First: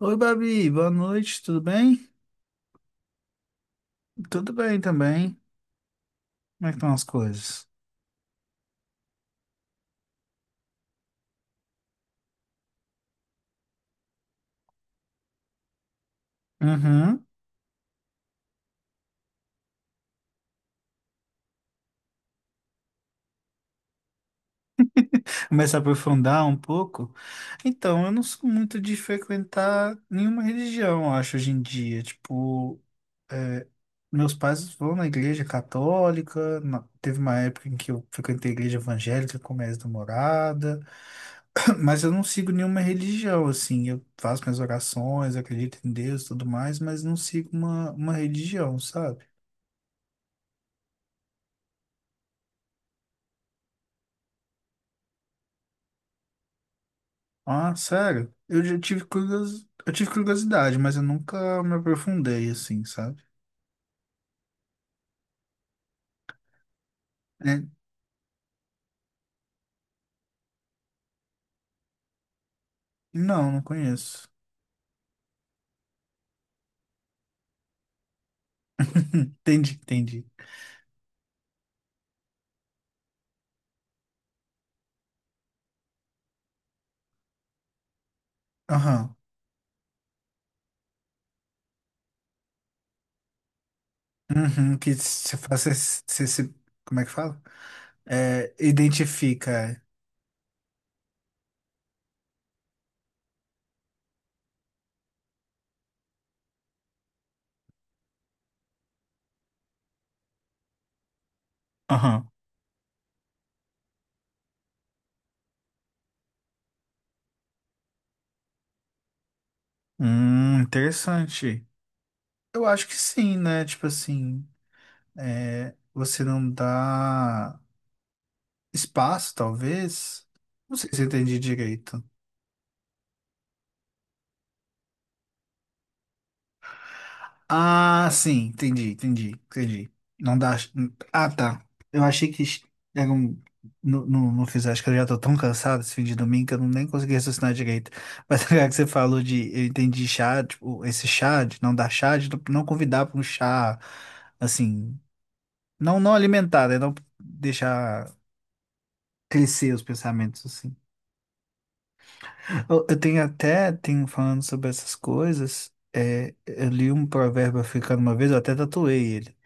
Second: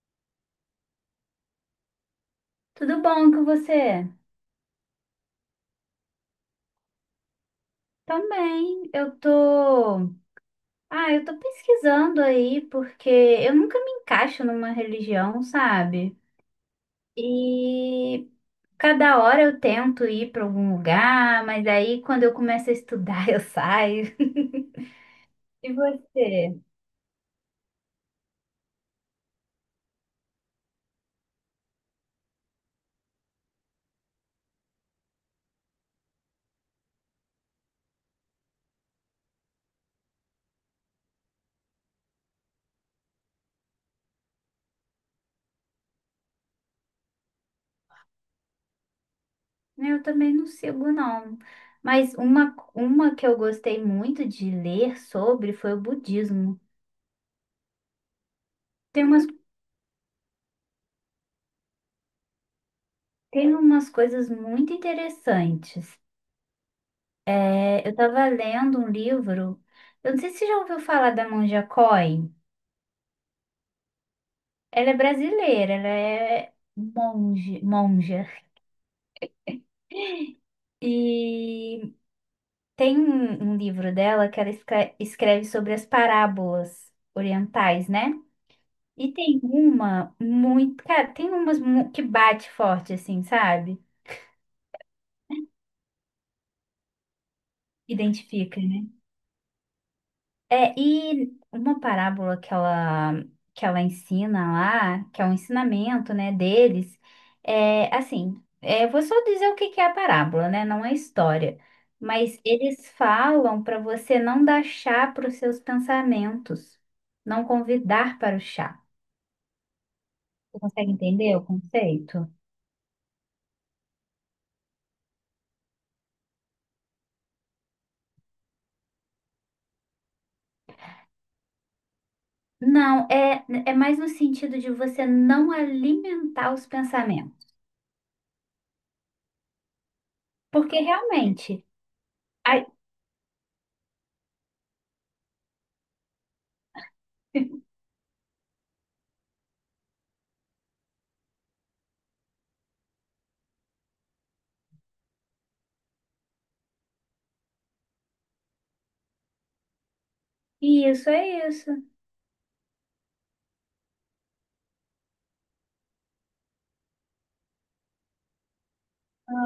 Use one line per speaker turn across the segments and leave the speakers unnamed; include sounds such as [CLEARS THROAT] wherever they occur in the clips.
Oi, Babi, boa noite, tudo bem?
Tudo bom com você?
Tudo bem também. Como é que estão as coisas?
Também, eu tô. Ah, eu tô pesquisando aí porque eu nunca me encaixo numa religião, sabe?
Uhum.
E cada hora eu tento ir para algum lugar, mas aí quando eu começo a estudar [LAUGHS] eu saio. E
Começar a aprofundar um
você?
pouco. Então, eu não sou muito de frequentar nenhuma religião, eu acho, hoje em dia. Tipo, meus pais vão na igreja católica, teve uma época em que eu frequentei a igreja evangélica com minha ex-namorada, [CLEARS THROAT] mas eu não sigo nenhuma religião, assim. Eu faço minhas orações, acredito em Deus e tudo mais, mas não sigo uma religião, sabe?
Eu também não sigo, não. Mas uma que eu gostei muito de ler sobre foi o budismo.
Ah, sério? Eu já tive
Tem umas,
curiosidade, eu tive curiosidade, mas eu nunca me aprofundei assim, sabe?
tem umas coisas muito interessantes.
É,
É, eu estava lendo um livro, eu não sei se você já ouviu falar da Monja Coen.
não, não conheço.
Ela é brasileira, ela é monja.
[LAUGHS] Entendi, entendi.
E tem um livro dela que ela escreve sobre as parábolas orientais, né? E
Aham.
tem uma muito, cara, tem umas que bate forte, assim, sabe?
Uhum, que você faz, você se, como é que fala? É,
Identifica.
identifica. É.
É, e uma parábola que ela ensina lá, que é um ensinamento, né, deles, é assim, é, eu vou só dizer o que que é a parábola, né, não é história,
Aham.
mas eles falam para você não dar chá para os seus pensamentos, não convidar para o chá. Você consegue entender o
Interessante.
conceito?
Eu acho que sim, né? Tipo assim, é, você não dá espaço, talvez. Não sei se eu entendi direito.
Não, é, é mais no sentido de você não alimentar os pensamentos,
Ah, sim, entendi, entendi, entendi. Não dá.
porque
Ah, tá.
realmente,
Eu achei que
a-
era não, não, não fiz, acho que eu já tô tão cansado esse fim de domingo que eu não nem consegui raciocinar
[LAUGHS]
direito. Mas [LAUGHS] agora que você falou de, eu entendi chá, tipo, esse chá, de não dar chá, de não convidar para um chá, assim, não, não alimentar, né? Não deixar crescer os pensamentos, assim.
isso é isso.
Eu tenho até, tenho falando sobre essas coisas, é, eu li um provérbio africano uma vez, eu até tatuei ele.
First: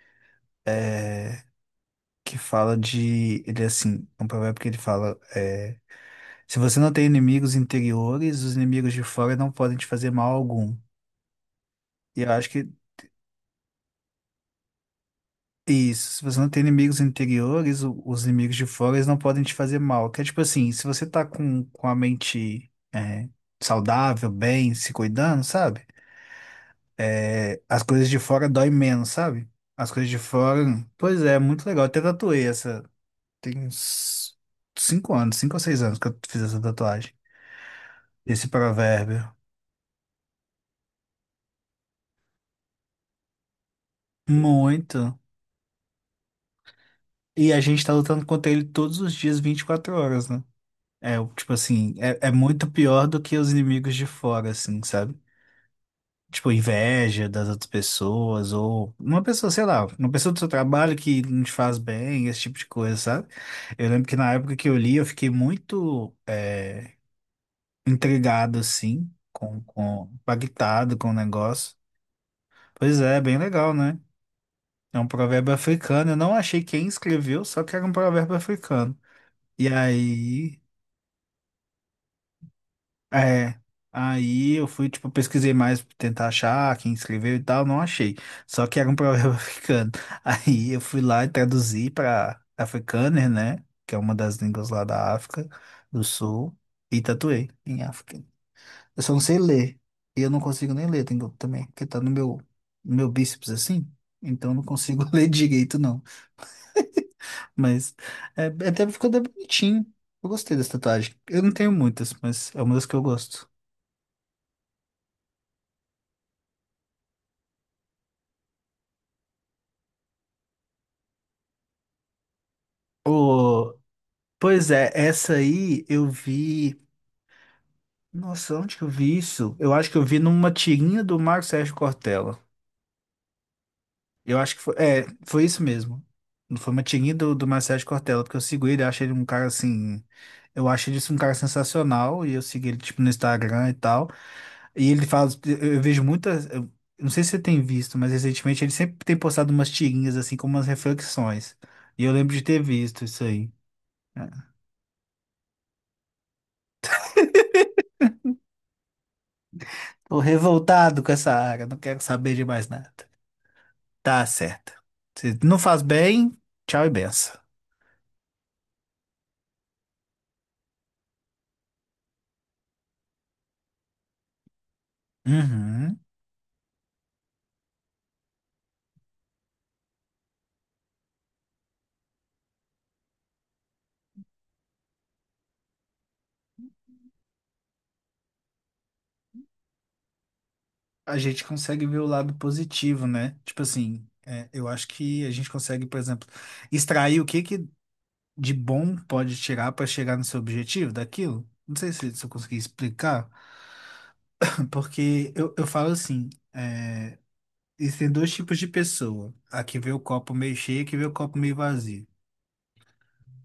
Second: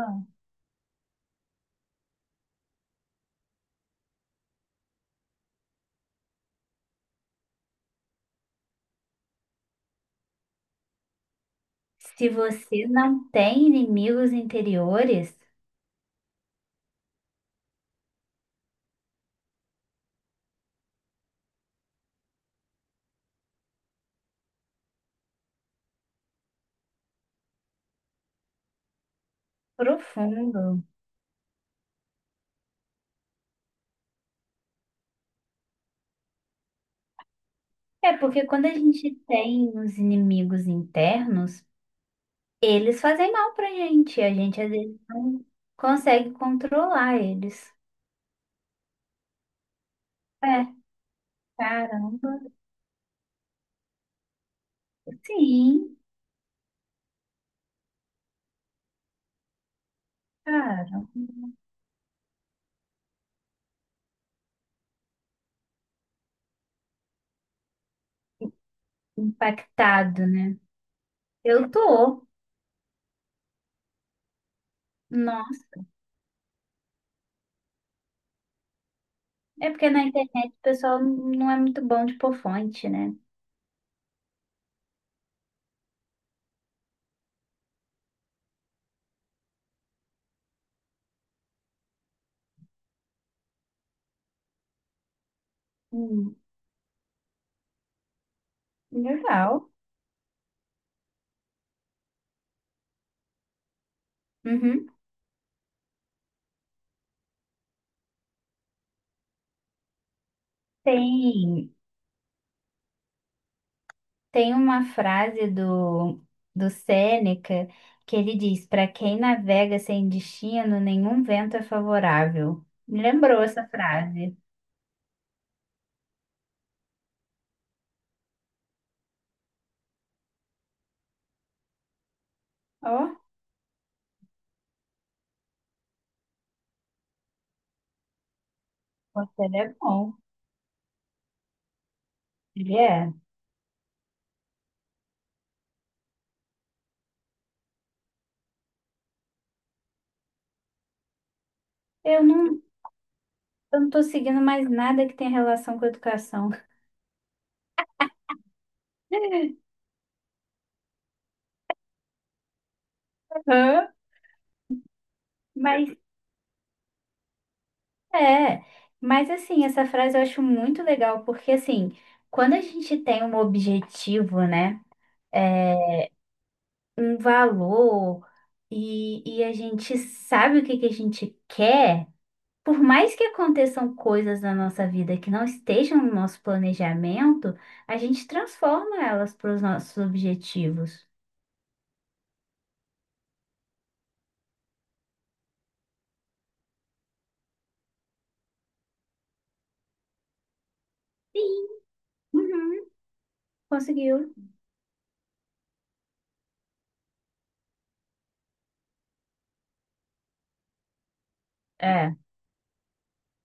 É, que fala de. Ele é assim, é um provérbio que ele fala: é, se você não tem inimigos interiores, os inimigos de fora não podem te fazer mal algum. E
Se
eu acho que
você não tem inimigos interiores,
isso, se você não tem inimigos interiores, os inimigos de fora eles não podem te fazer mal. Que é tipo assim, se você tá com a mente é, saudável, bem, se cuidando, sabe? É, as coisas de fora doem menos, sabe? As coisas de fora.
profundo.
Pois é, muito legal. Eu até tatuei essa. Tem uns 5 anos, 5 ou 6 anos que eu fiz essa tatuagem.
É porque
Esse
quando a gente
provérbio.
tem os inimigos internos, eles fazem mal pra gente. A gente às vezes
Muito.
não consegue controlar
E a
eles.
gente tá lutando contra ele todos os dias, 24 horas, né?
É,
É, tipo assim,
caramba.
é, é muito pior do que os inimigos de fora, assim, sabe?
Sim,
Tipo, inveja das outras pessoas, ou uma pessoa, sei lá, uma pessoa do seu trabalho
cara.
que não te faz bem, esse tipo de coisa, sabe? Eu lembro que na época que eu li, eu fiquei muito intrigado, assim, com,
Impactado, né?
impactado com o
Eu
negócio.
tô.
Pois é, bem legal, né? É um provérbio
Nossa.
africano. Eu não achei quem escreveu, só que era um provérbio africano. E
É porque na internet
aí,
o pessoal não é muito bom de pôr fonte, né?
é, aí eu fui, tipo, pesquisei mais pra tentar achar quem escreveu e tal, não achei. Só que era um provérbio [LAUGHS] africano. Aí eu fui lá e traduzi pra Afrikaner, né? Que é uma das línguas lá da África do
Hum,
Sul. E tatuei em África. Eu só não sei
legal.
ler. E eu não consigo nem ler também, porque tá no meu, no meu bíceps assim. Então eu não
Uhum.
consigo [LAUGHS] ler direito, não. Mas é, até ficou até bonitinho. Eu gostei dessa tatuagem. Eu não
Tem.
tenho muitas, mas é uma das que eu gosto.
Tem uma frase do, do Sêneca que ele diz: para quem navega sem destino, nenhum vento é favorável. Me lembrou essa
Ô,
frase.
pois é, essa aí eu vi. Nossa, onde que eu vi isso? Eu acho que eu vi numa tirinha do Marco Sérgio Cortella.
Ó,
Eu acho que foi, é, foi isso mesmo. Foi uma tirinha do, do Marcelo Cortella, porque eu sigo ele, eu acho ele um
você
cara
é
assim.
bom.
Eu acho ele assim, um cara sensacional, e eu sigo ele
Ele
tipo no
é.
Instagram e tal. E ele fala, eu vejo muitas. Eu não sei se você tem visto, mas recentemente ele sempre tem postado umas tirinhas assim, com umas reflexões. E eu
Eu
lembro de
não,
ter visto isso aí.
eu não tô seguindo
É.
mais nada que tenha relação com educação. [LAUGHS]
Tô revoltado com essa área, não quero saber de mais nada.
Hã?
Tá certo. Se não faz
Mas
bem, tchau e benção.
é. Mas assim, essa frase eu acho muito legal, porque assim, quando a gente tem um objetivo, né? É,
Uhum.
um e a gente sabe o que que a gente quer, por mais que aconteçam coisas na nossa vida que não estejam no nosso planejamento, a gente transforma elas para os nossos objetivos.
A gente consegue ver o lado positivo, né? Tipo assim, é, eu acho que a gente consegue, por exemplo, extrair o que que de bom pode tirar para chegar no seu objetivo daquilo. Não sei se, se eu consegui
Uhum,
explicar,
conseguiu.
[LAUGHS] porque eu falo assim, é, existem dois tipos de pessoa, a que vê o copo meio cheio e a que vê o copo meio vazio.
É.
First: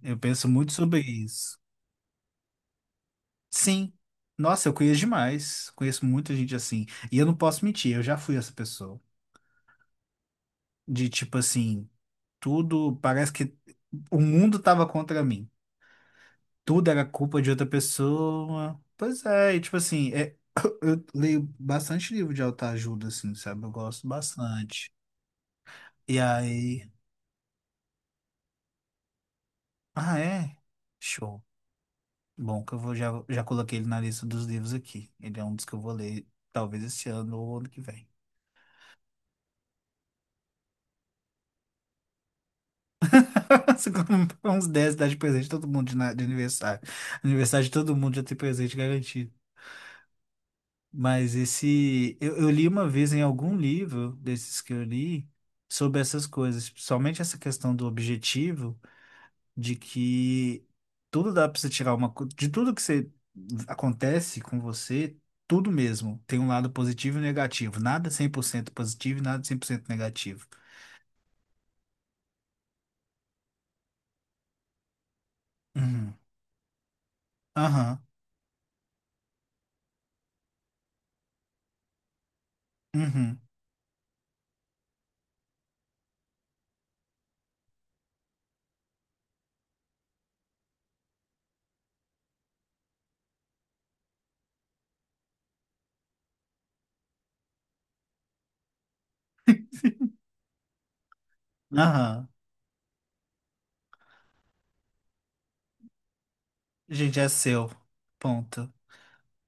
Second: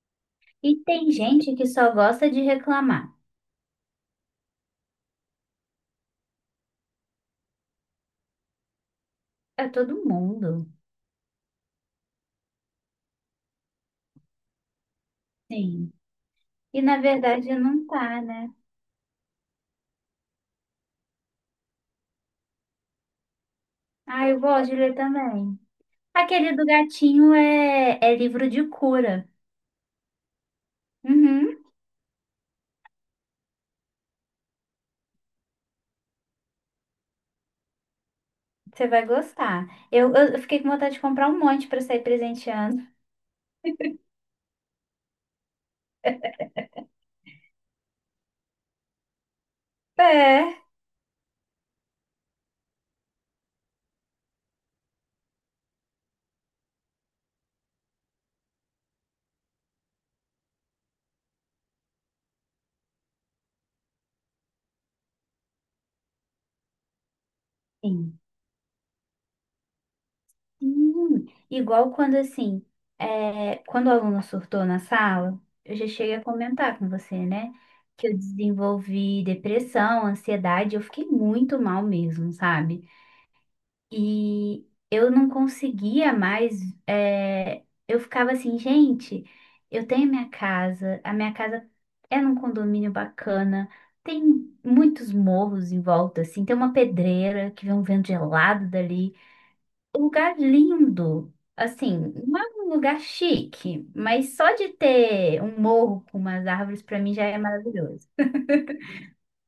Eu penso muito
E
sobre
tem gente
isso.
que só gosta de reclamar.
Sim. Nossa, eu conheço demais. Conheço muita gente assim. E eu não posso mentir, eu já fui essa pessoa.
É todo mundo.
De tipo assim. Tudo, parece que o mundo tava contra mim.
Sim. E
Tudo
na
era culpa de
verdade
outra
não tá, né?
pessoa. Pois é, e tipo assim, é, eu leio bastante livro de autoajuda, assim, sabe? Eu gosto
Ah, eu gosto de
bastante.
ler também.
E
Aquele do
aí.
gatinho é livro de cura.
Ah, é? Show.
Uhum.
Bom, que eu vou, já, já coloquei ele na lista dos livros aqui. Ele é um dos que eu vou ler, talvez esse ano ou ano que vem.
Você vai gostar. Eu fiquei com vontade de comprar um monte para sair presenteando.
[LAUGHS] Se comprar uns 10 dá de presente todo mundo de aniversário. Aniversário de todo mundo já tem presente garantido.
É.
Mas esse. Eu li uma vez em algum livro desses que eu li sobre essas coisas, principalmente essa questão do objetivo, de que tudo dá para você tirar De tudo que você acontece com você, tudo mesmo. Tem um lado positivo e negativo. Nada
Sim.
100% positivo e nada 100% negativo.
Igual quando assim, é, quando o aluno surtou na sala, eu já
Uhum.
cheguei a comentar com você, né?
Aham.
Que eu desenvolvi depressão, ansiedade, eu fiquei muito mal mesmo, sabe?
Uhum.
E eu não conseguia mais. É, eu ficava assim, gente, eu tenho minha casa, a minha casa é num condomínio bacana, tem muitos morros em volta, assim, tem uma pedreira que vem um vento gelado dali. Um lugar lindo, assim,
Aham.
não é um lugar chique, mas só de ter um morro com umas árvores, para mim
Gente,
já
é
é
seu.
maravilhoso.
Ponto.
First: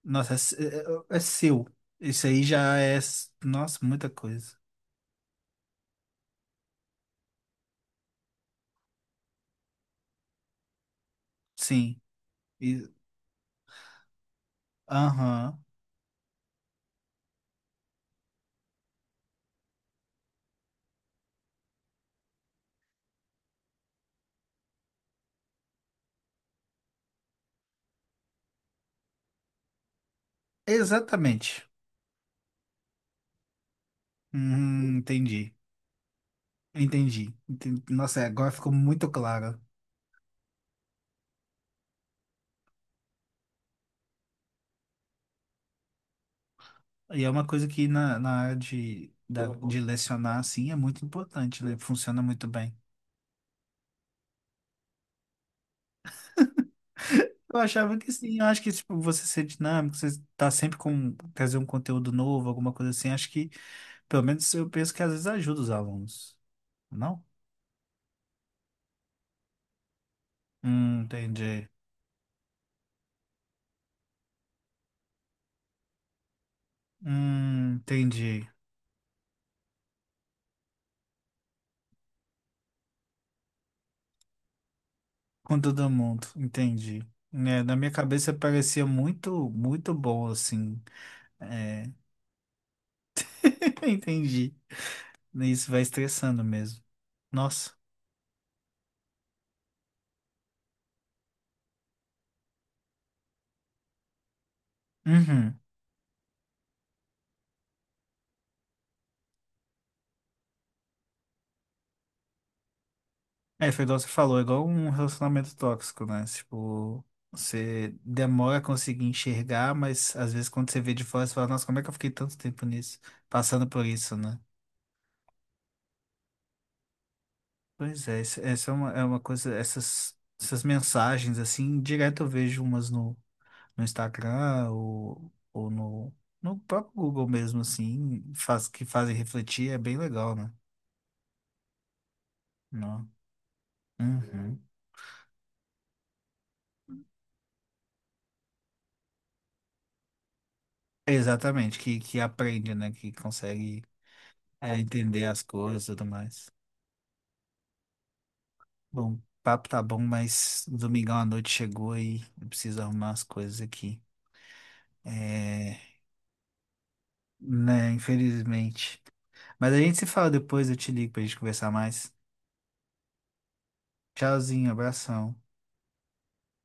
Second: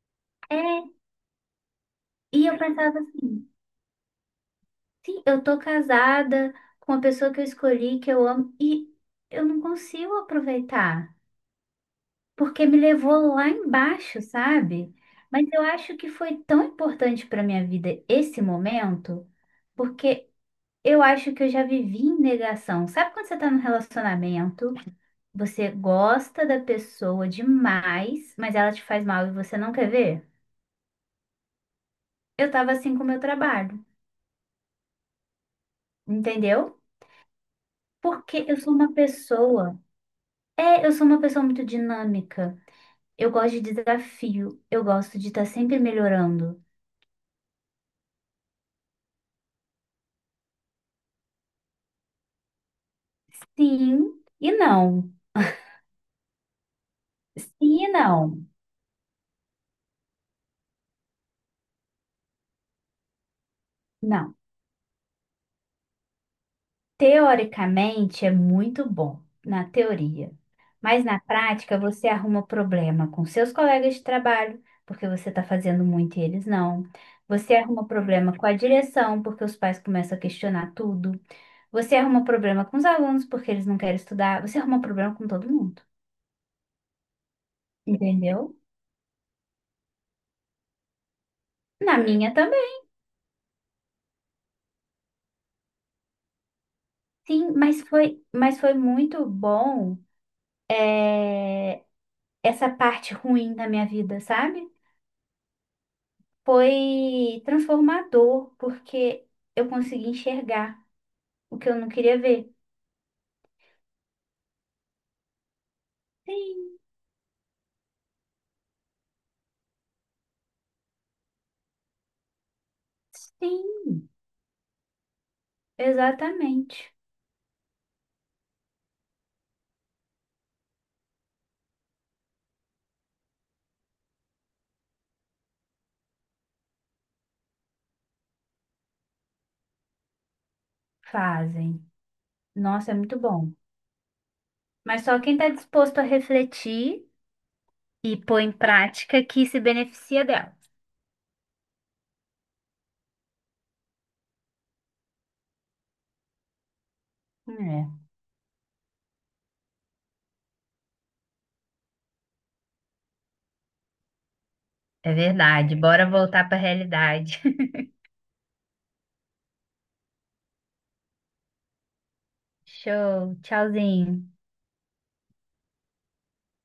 Nossa, é,
É,
é é seu. Isso aí
e eu
já é.
pensava assim.
Nossa, muita coisa.
Sim, eu tô casada com a pessoa que eu escolhi, que eu amo, e eu não consigo aproveitar,
Sim.
porque me levou lá embaixo, sabe? Mas eu
Aham.
acho que foi tão importante para minha vida esse momento, porque eu acho que eu já vivi em negação. Sabe quando você tá num relacionamento, você gosta da pessoa demais, mas ela te faz mal e você não quer ver?
Exatamente.
Eu tava assim com o meu trabalho,
Entendi.
entendeu?
Entendi. Nossa, é,
Porque
agora
eu
ficou
sou uma
muito claro.
pessoa. É, eu sou uma pessoa muito dinâmica. Eu gosto de desafio. Eu gosto de estar sempre melhorando.
E é uma coisa que na, de lecionar, assim, é muito importante, né? Funciona muito bem.
Sim e não.
Eu
Sim e
achava que sim, eu
não.
acho que tipo, você ser dinâmico, você tá sempre com trazer um conteúdo novo, alguma coisa assim, acho que, pelo
Não.
menos eu penso que às vezes ajuda os alunos, não?
Teoricamente é muito bom, na teoria. Mas na
Entendi.
prática você arruma problema com seus colegas de trabalho, porque você está fazendo muito e eles não. Você arruma problema com
Entendi.
a direção, porque os pais começam a questionar tudo. Você arruma problema com os alunos, porque eles não querem estudar. Você arruma problema com todo
Com
mundo.
todo mundo, entendi. Né, na minha cabeça
Entendeu?
parecia muito, muito bom, assim. É,
Na minha também,
[LAUGHS] entendi. Isso vai estressando mesmo.
sim,
Nossa.
mas foi muito bom é, essa parte ruim da minha vida, sabe?
Uhum.
Foi transformador, porque eu consegui enxergar o que eu não queria ver.
É, foi igual você falou, é igual um relacionamento tóxico, né?
Sim,
Tipo, você demora a conseguir enxergar, mas às vezes quando você vê de fora, você fala, nossa, como é que eu fiquei tanto tempo nisso, passando por
sim,
isso, né?
exatamente.
Pois é, essa é uma coisa, essas, essas mensagens, assim, direto eu vejo umas no Instagram ou no próprio Google mesmo, assim, faz, que fazem refletir, é bem legal, né?
Fazem. Nossa, é
Não.
muito bom.
Uhum.
Mas só quem está disposto a refletir e pôr em prática que se beneficia dela.
Exatamente, que aprende, né? Que consegue é, entender as coisas e tudo mais. Bom, o papo tá bom, mas domingão à noite chegou e eu preciso arrumar as coisas aqui.
É, é verdade.
É,
Bora voltar para a realidade. [LAUGHS]
né, infelizmente. Mas a gente se fala depois, eu te ligo pra gente conversar mais.
Show, tchauzinho.
Tchauzinho, abração.